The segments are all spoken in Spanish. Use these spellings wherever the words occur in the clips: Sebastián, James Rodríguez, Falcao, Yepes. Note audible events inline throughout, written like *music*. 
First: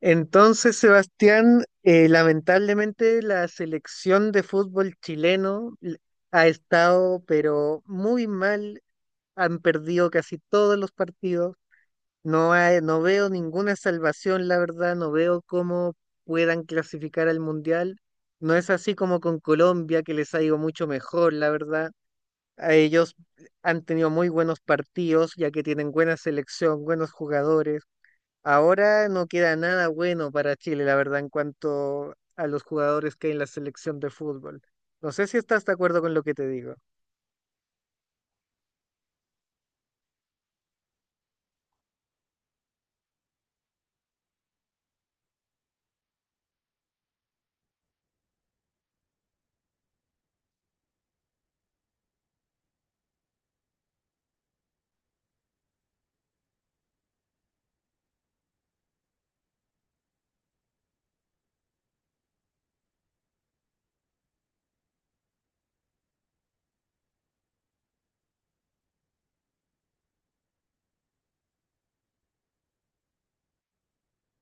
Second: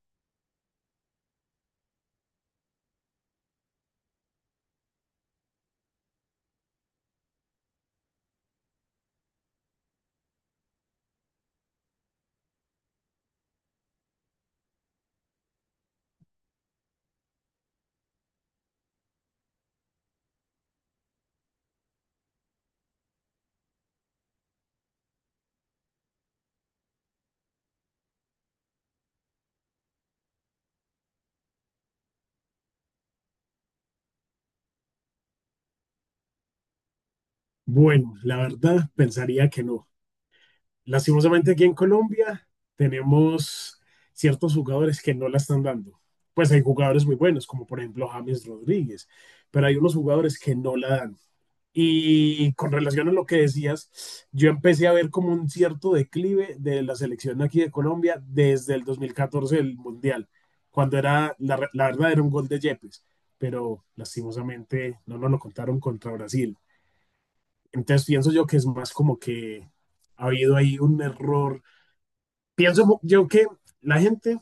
Entonces, Sebastián, lamentablemente la selección de fútbol ha estado, pero muy mal. Han perdido casi todos los partidos. No veo ninguna salvación, la verdad. No veo cómo puedan clasificar al mundial. No es así como con Colombia, que les ha ido mucho mejor, la verdad. A ellos han tenido muy buenos partidos, ya que tienen buena selección, buenos jugadores. Ahora no queda nada bueno para Chile, la verdad, en cuanto a los jugadores que hay en la selección de fútbol. No sé si estás de acuerdo con lo que te digo. Bueno, la verdad pensaría que no. Lastimosamente aquí en Colombia tenemos ciertos jugadores que no la están dando. Pues hay jugadores muy buenos, como por ejemplo James Rodríguez, pero hay unos jugadores que no la dan. Y con relación a lo que decías, yo empecé a ver como un cierto declive de la selección aquí de Colombia desde el 2014 del Mundial, cuando era, la verdad era un gol de Yepes, pero lastimosamente no nos lo contaron contra Brasil. Entonces pienso yo que es más como que ha habido ahí un error. Pienso yo que la gente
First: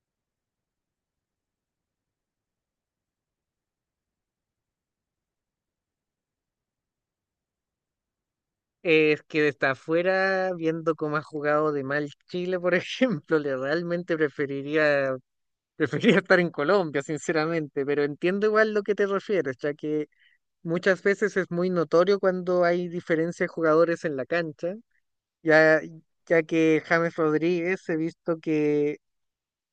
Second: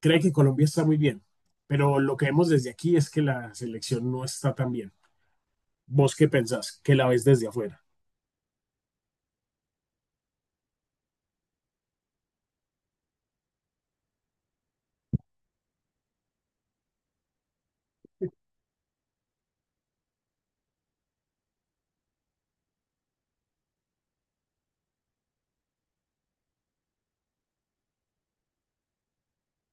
cree que Colombia está muy bien, pero lo que vemos desde aquí es que la selección no está tan bien. ¿Vos qué pensás? Que la ves desde afuera. Es que desde afuera, viendo cómo ha jugado de mal Chile, por *laughs* ejemplo, le realmente *laughs* preferiría estar en Colombia, sinceramente, pero entiendo igual lo que te refieres, ya que muchas veces es muy notorio cuando hay diferencia de jugadores en la cancha, ya, ya que James Rodríguez he visto que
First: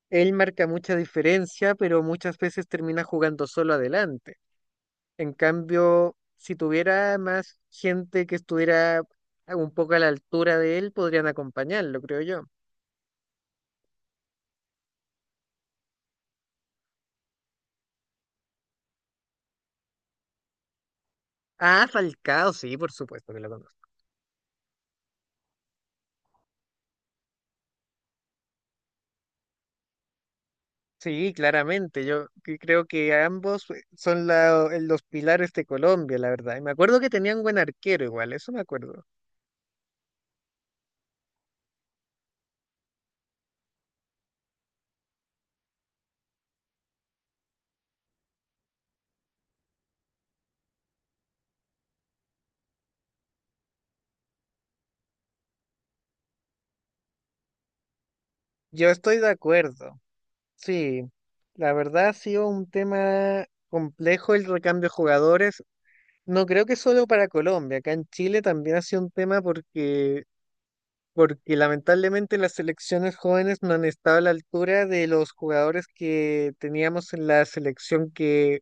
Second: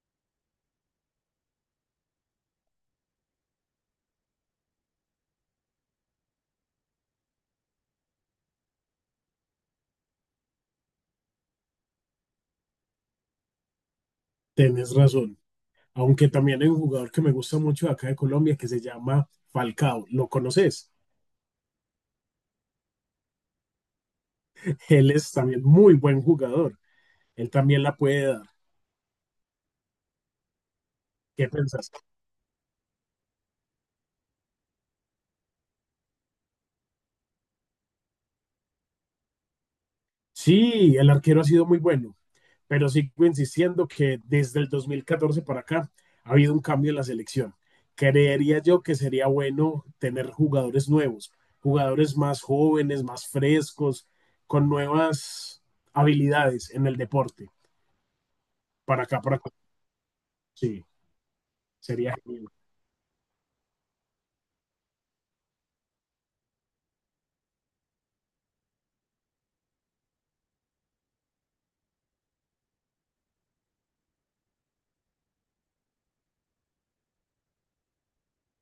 él marca mucha diferencia, pero muchas veces termina jugando solo adelante. En cambio, si tuviera más gente que estuviera un poco a la altura de él, podrían acompañarlo, creo yo. Tenés razón. Aunque también hay un jugador que me gusta mucho de acá de Colombia que se llama Falcao. ¿Lo conoces? Ah, Falcao, sí, por supuesto que lo conozco. *laughs* Él es también muy buen jugador. Él también la puede dar. Sí, ¿Qué pensás? claramente. Creo que ambos son los pilares de Colombia, la verdad. Y me acuerdo que tenían buen arquero igual, eso me acuerdo. Sí, el arquero ha sido muy bueno, pero sigo insistiendo que desde el 2014 para acá ha habido un cambio en la selección. Creería yo que sería bueno tener jugadores nuevos, jugadores más jóvenes, más frescos, con nuevas habilidades en el deporte. Yo estoy de Para acá, acuerdo. sí, Sí, la verdad ha sería sido genial. un tema complejo el recambio de jugadores. No creo que solo para Colombia, acá en Chile también ha sido un tema porque lamentablemente las selecciones jóvenes no han estado a la altura de los jugadores que teníamos en la selección que,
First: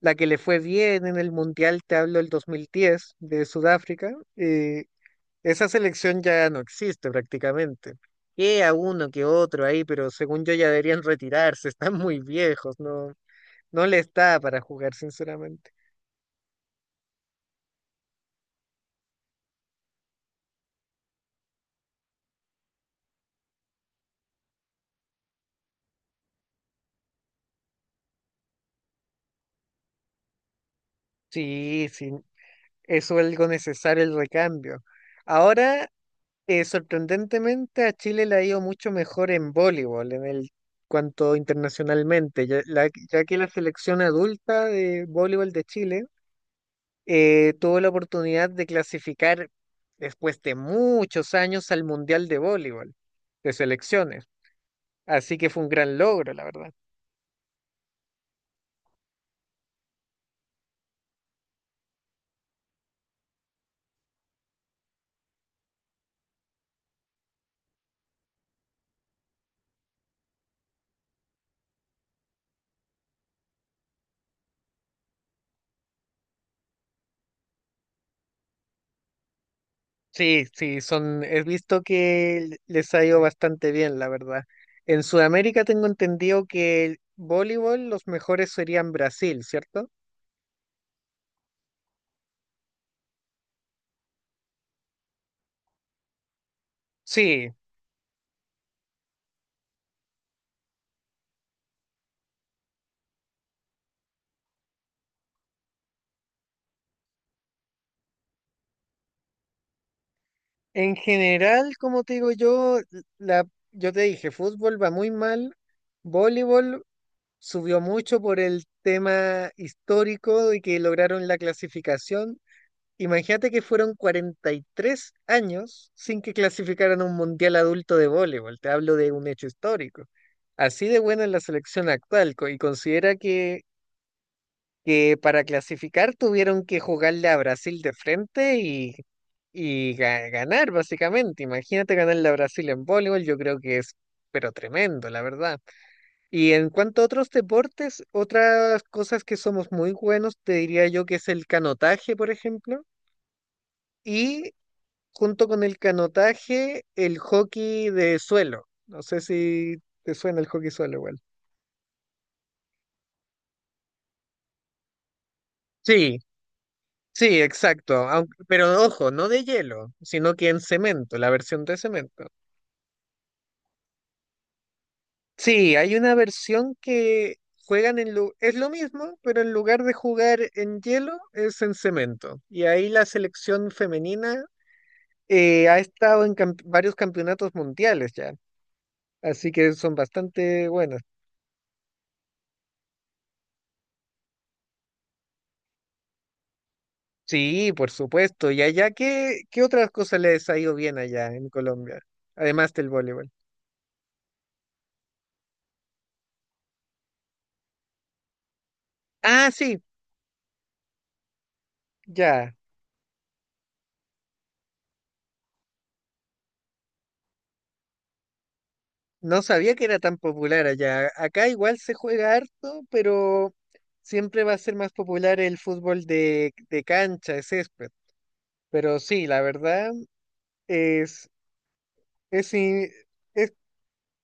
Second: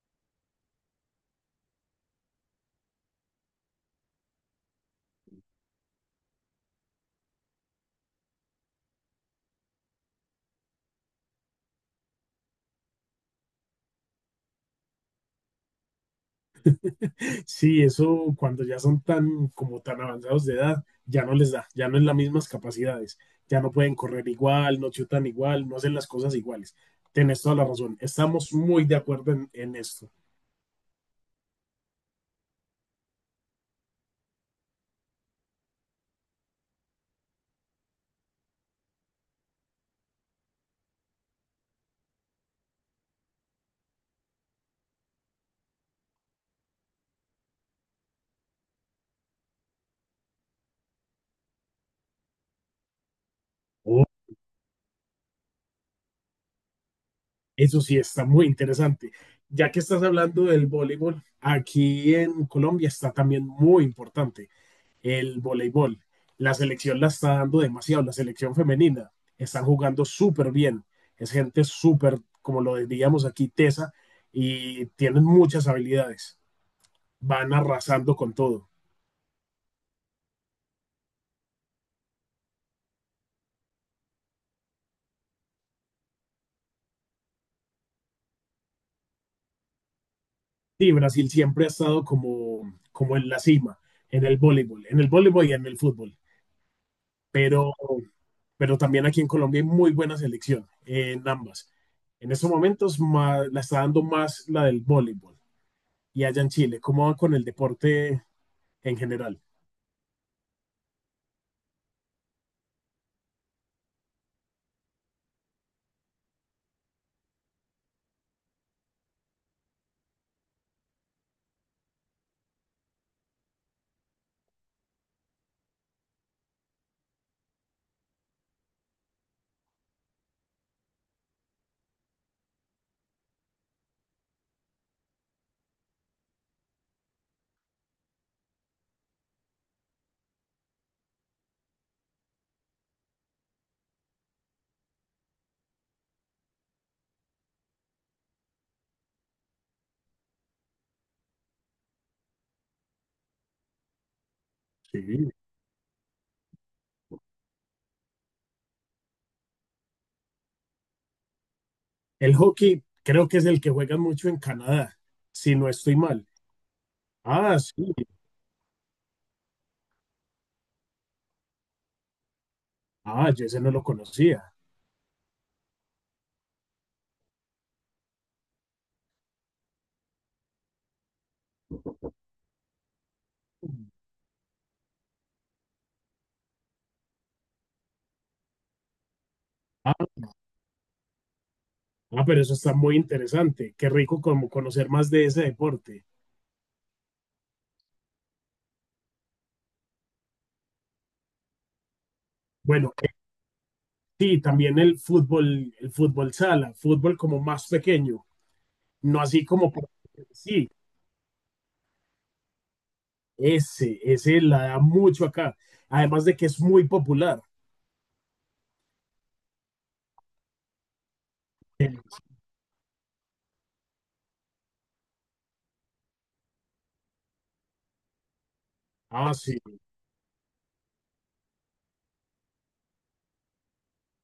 la que le fue bien en el Mundial, te hablo del 2010 de Sudáfrica, esa selección ya no existe prácticamente. Que a uno que otro ahí, pero según yo ya deberían retirarse, *laughs* están muy viejos, no, no le está para jugar, sinceramente. Sí, eso cuando ya son tan como tan avanzados de edad, ya no les da, ya no es las mismas capacidades, ya no pueden correr igual, no chutan igual, no hacen las cosas iguales. Tienes toda la razón, estamos muy de acuerdo en esto. Sí, sí, es algo necesario el recambio. Ahora, sorprendentemente, a Chile le ha ido mucho mejor en voleibol, en el cuanto internacionalmente, ya que la selección adulta de voleibol de Chile tuvo la oportunidad de clasificar después de muchos años al Mundial de Voleibol de Oh, selecciones. Así que fue un gran logro, la verdad. eso sí, está muy interesante. Ya que estás hablando del voleibol, aquí en Colombia está también muy importante el voleibol. La selección la está dando demasiado, la selección femenina. Están jugando súper bien. Es gente súper, como lo diríamos aquí, tesa, y tienen muchas habilidades. Van arrasando con todo. Sí, sí, son, he visto que les ha ido bastante bien, la verdad. En Sudamérica tengo entendido que el voleibol los mejores serían Brasil, ¿cierto? Sí, Brasil siempre ha estado como, como en la cima, en el voleibol y en el fútbol. Sí, Pero, pero también aquí en Colombia hay muy buena selección en ambas. En estos momentos más, la está dando más la del voleibol. Y allá en Chile, ¿cómo va con el deporte en general? en general, como te digo yo, la, yo te dije, fútbol va muy mal, voleibol subió mucho por el tema histórico de que lograron la clasificación. Imagínate que fueron 43 años sin que clasificaran a un mundial adulto de voleibol. Te hablo de un hecho histórico. Así de buena es la selección actual y considera que para clasificar tuvieron que jugarle a Brasil de frente y ganar, básicamente. Imagínate ganarle a Brasil en voleibol, yo creo que es, pero tremendo, la verdad. Y en cuanto a otros deportes, otras cosas que somos muy buenos, te diría yo que es el canotaje, por ejemplo. Y Sí. junto con el canotaje, el hockey de suelo. No sé si te suena el hockey suelo igual. El hockey creo que es el que juegan mucho en Canadá, si no estoy Sí, mal. sí, Ah, sí. exacto. Pero ojo, no de hielo, sino que en cemento, la versión de cemento. Ah, yo ese no lo conocía. Sí, hay una versión que Es lo mismo, pero en lugar de jugar en hielo, es en cemento. Y ahí la selección femenina ha estado en varios campeonatos mundiales ya. Así que son Ah, bastante buenas. ah, pero eso está muy interesante. Qué rico como conocer más de ese deporte. Sí, por supuesto. ¿Y allá qué otras cosas les ha ido bien allá en Colombia? Además del Bueno, voleibol. sí, también el fútbol sala, fútbol como más pequeño, no así Ah, como sí, sí, ya. ese la da mucho acá. Además de que es muy popular. No sabía que era tan popular allá. Acá igual Eh, se juega harto, pero siempre va a ser más popular el fútbol de cancha, de césped. Pero sí, Ah, la sí. verdad es, es, i- es-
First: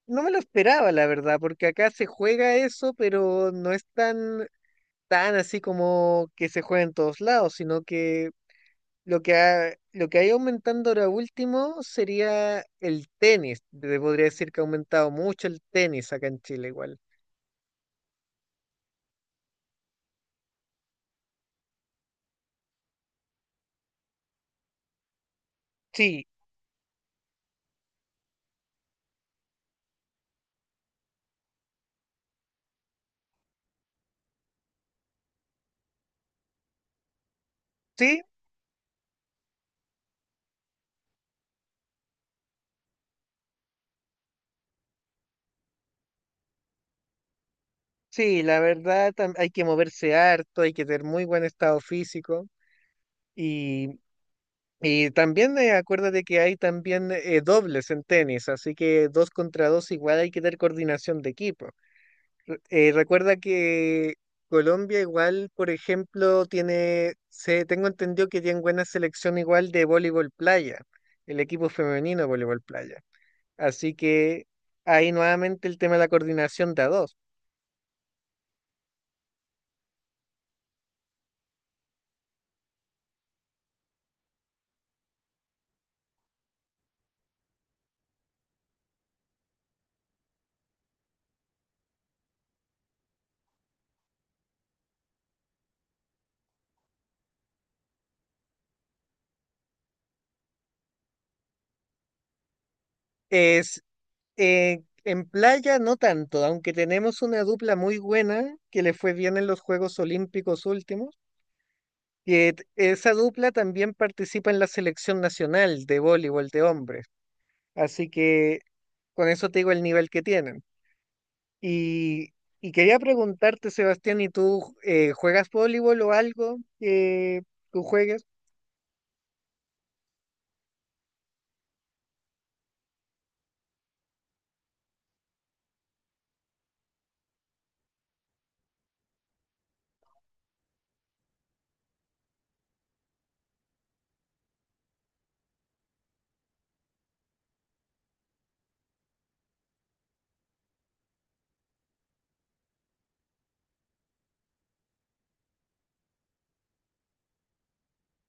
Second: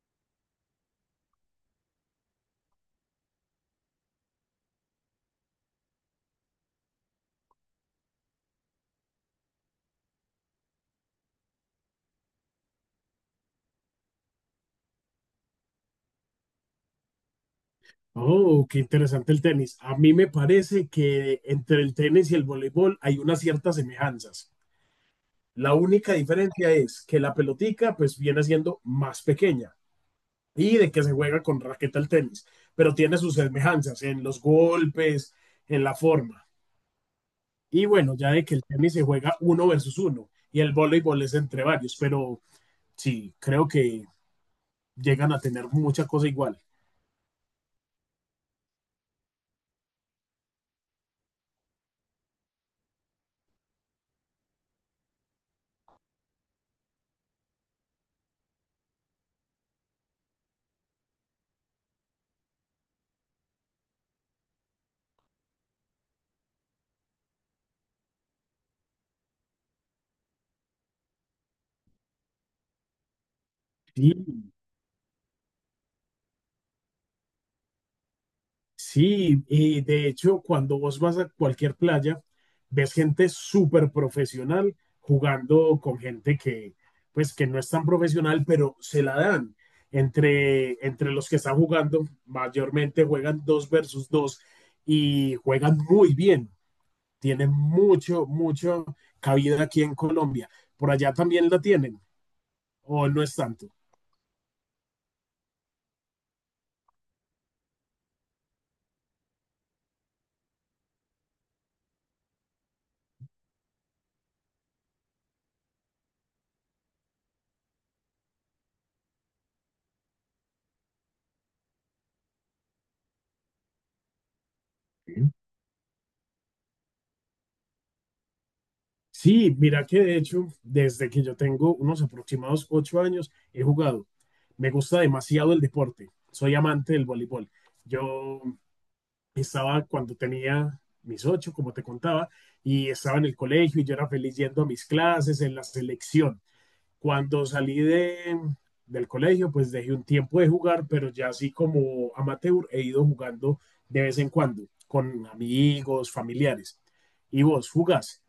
no me lo esperaba, la verdad, porque acá se juega eso, pero no es tan así como que se juega en todos lados, sino que lo que ha ido aumentando ahora último sería el tenis. Te podría decir que ha aumentado mucho el tenis acá en Chile igual. Oh, qué interesante el tenis. A mí me parece que entre el tenis y el voleibol hay unas ciertas semejanzas. La única Sí, diferencia es que la pelotica pues viene siendo más pequeña y de que se juega con raqueta el tenis, pero tiene sus semejanzas en los golpes, en la forma. Y bueno, sí, ya de que el tenis se juega uno versus uno y el voleibol es entre varios, pero sí, creo que llegan a tener mucha cosa igual. sí, la verdad hay que moverse harto, hay que tener muy buen estado físico y, y también acuérdate que hay también dobles en tenis, así que dos contra dos igual hay que tener coordinación de equipo. Recuerda que Colombia igual, por ejemplo, tengo entendido que tiene buena selección igual de voleibol playa, el equipo femenino de voleibol playa. Así Sí, que ahí nuevamente el tema de la coordinación de a dos. sí, y de hecho, cuando vos vas a cualquier playa, ves gente súper profesional jugando con gente que, pues, que no es tan profesional, pero se la dan. Entre los que están jugando, mayormente juegan dos versus dos y juegan muy bien. Tienen mucho, mucho cabida aquí en Colombia. Por allá también la tienen, o no es tanto. Es, en playa no tanto, aunque tenemos una dupla muy buena que le fue bien en los Juegos Olímpicos últimos, esa dupla también participa en la selección nacional de voleibol de hombres. Así que con eso te digo el nivel que tienen. Y, y quería preguntarte, Sebastián, ¿y tú juegas voleibol o algo que tú juegues? Sí, mira que de hecho, desde que yo tengo unos aproximados 8 años, he jugado. Me gusta demasiado el deporte. Soy amante del voleibol. Yo estaba cuando tenía mis ocho, como te contaba, y estaba en el colegio y yo era feliz yendo a mis clases, en la selección. Cuando salí del colegio, pues dejé un tiempo de jugar, pero ya así como amateur he ido jugando de vez en cuando con amigos, familiares. ¿Y vos jugás?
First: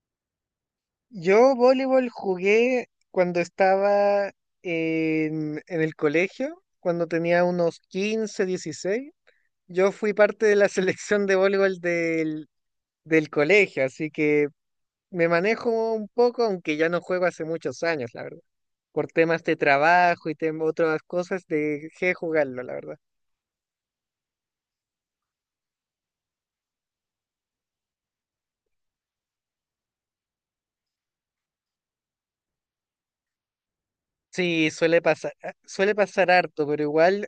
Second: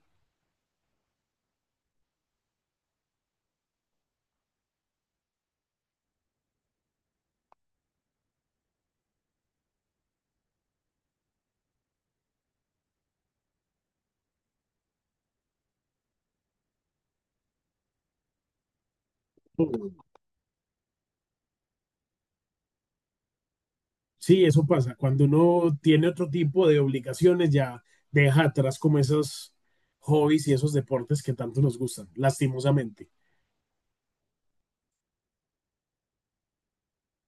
Yo voleibol jugué cuando estaba en el colegio, cuando tenía unos 15 16. Yo fui parte de la *laughs* selección de voleibol del colegio, así que me manejo un poco, aunque ya no juego hace muchos años, la verdad. Por temas de trabajo y otras cosas, dejé de jugarlo, la verdad. Sí, eso pasa. Cuando uno tiene otro tipo de obligaciones, ya deja atrás como esos hobbies y esos deportes que tanto nos gustan, lastimosamente. Sí, suele pasar, ah, suele pasar harto, pero igual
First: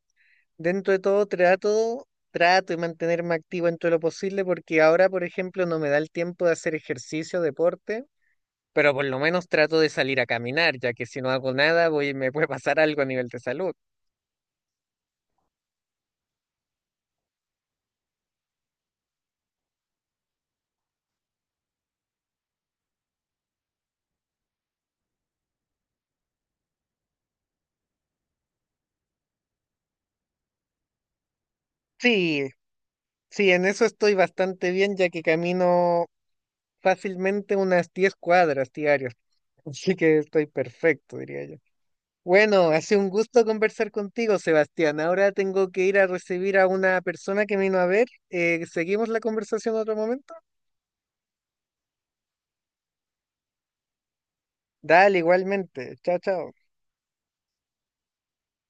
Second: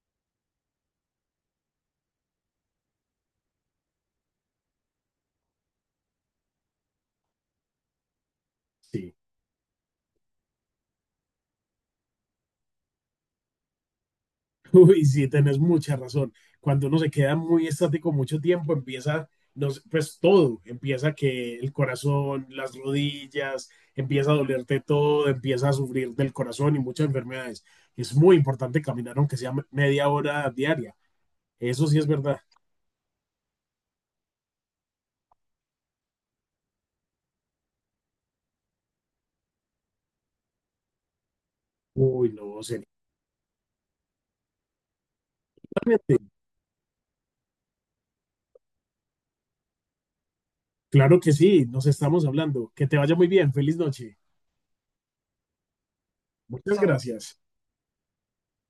dentro de todo trato de mantenerme activo en todo lo posible porque ahora, por ejemplo, no me da el tiempo de hacer ejercicio, deporte, pero por Sí. lo menos trato de salir a caminar, ya que si no hago nada, voy, me puede pasar algo a nivel de salud. *laughs* Uy, sí, tenés mucha razón. Cuando uno se queda muy estático mucho tiempo, empieza, no sé, pues todo, empieza que el corazón, las rodillas, empieza a dolerte todo, empieza a sufrir del corazón y muchas enfermedades. Es muy importante caminar, aunque sea media hora diaria. Eso sí es verdad. Sí, sí, en eso estoy bastante bien, ya que camino fácilmente unas 10 cuadras diarias, *laughs* así que estoy perfecto, diría yo. Uy, no, Bueno, ha sería... sido un gusto conversar contigo, Sebastián. Ahora tengo que ir a recibir a una persona que me vino a ver. ¿Seguimos la conversación en otro momento? Claro que sí, nos estamos hablando. Que te vaya muy bien. Feliz noche. Dale, igualmente. Chao, chao. Muchas gracias.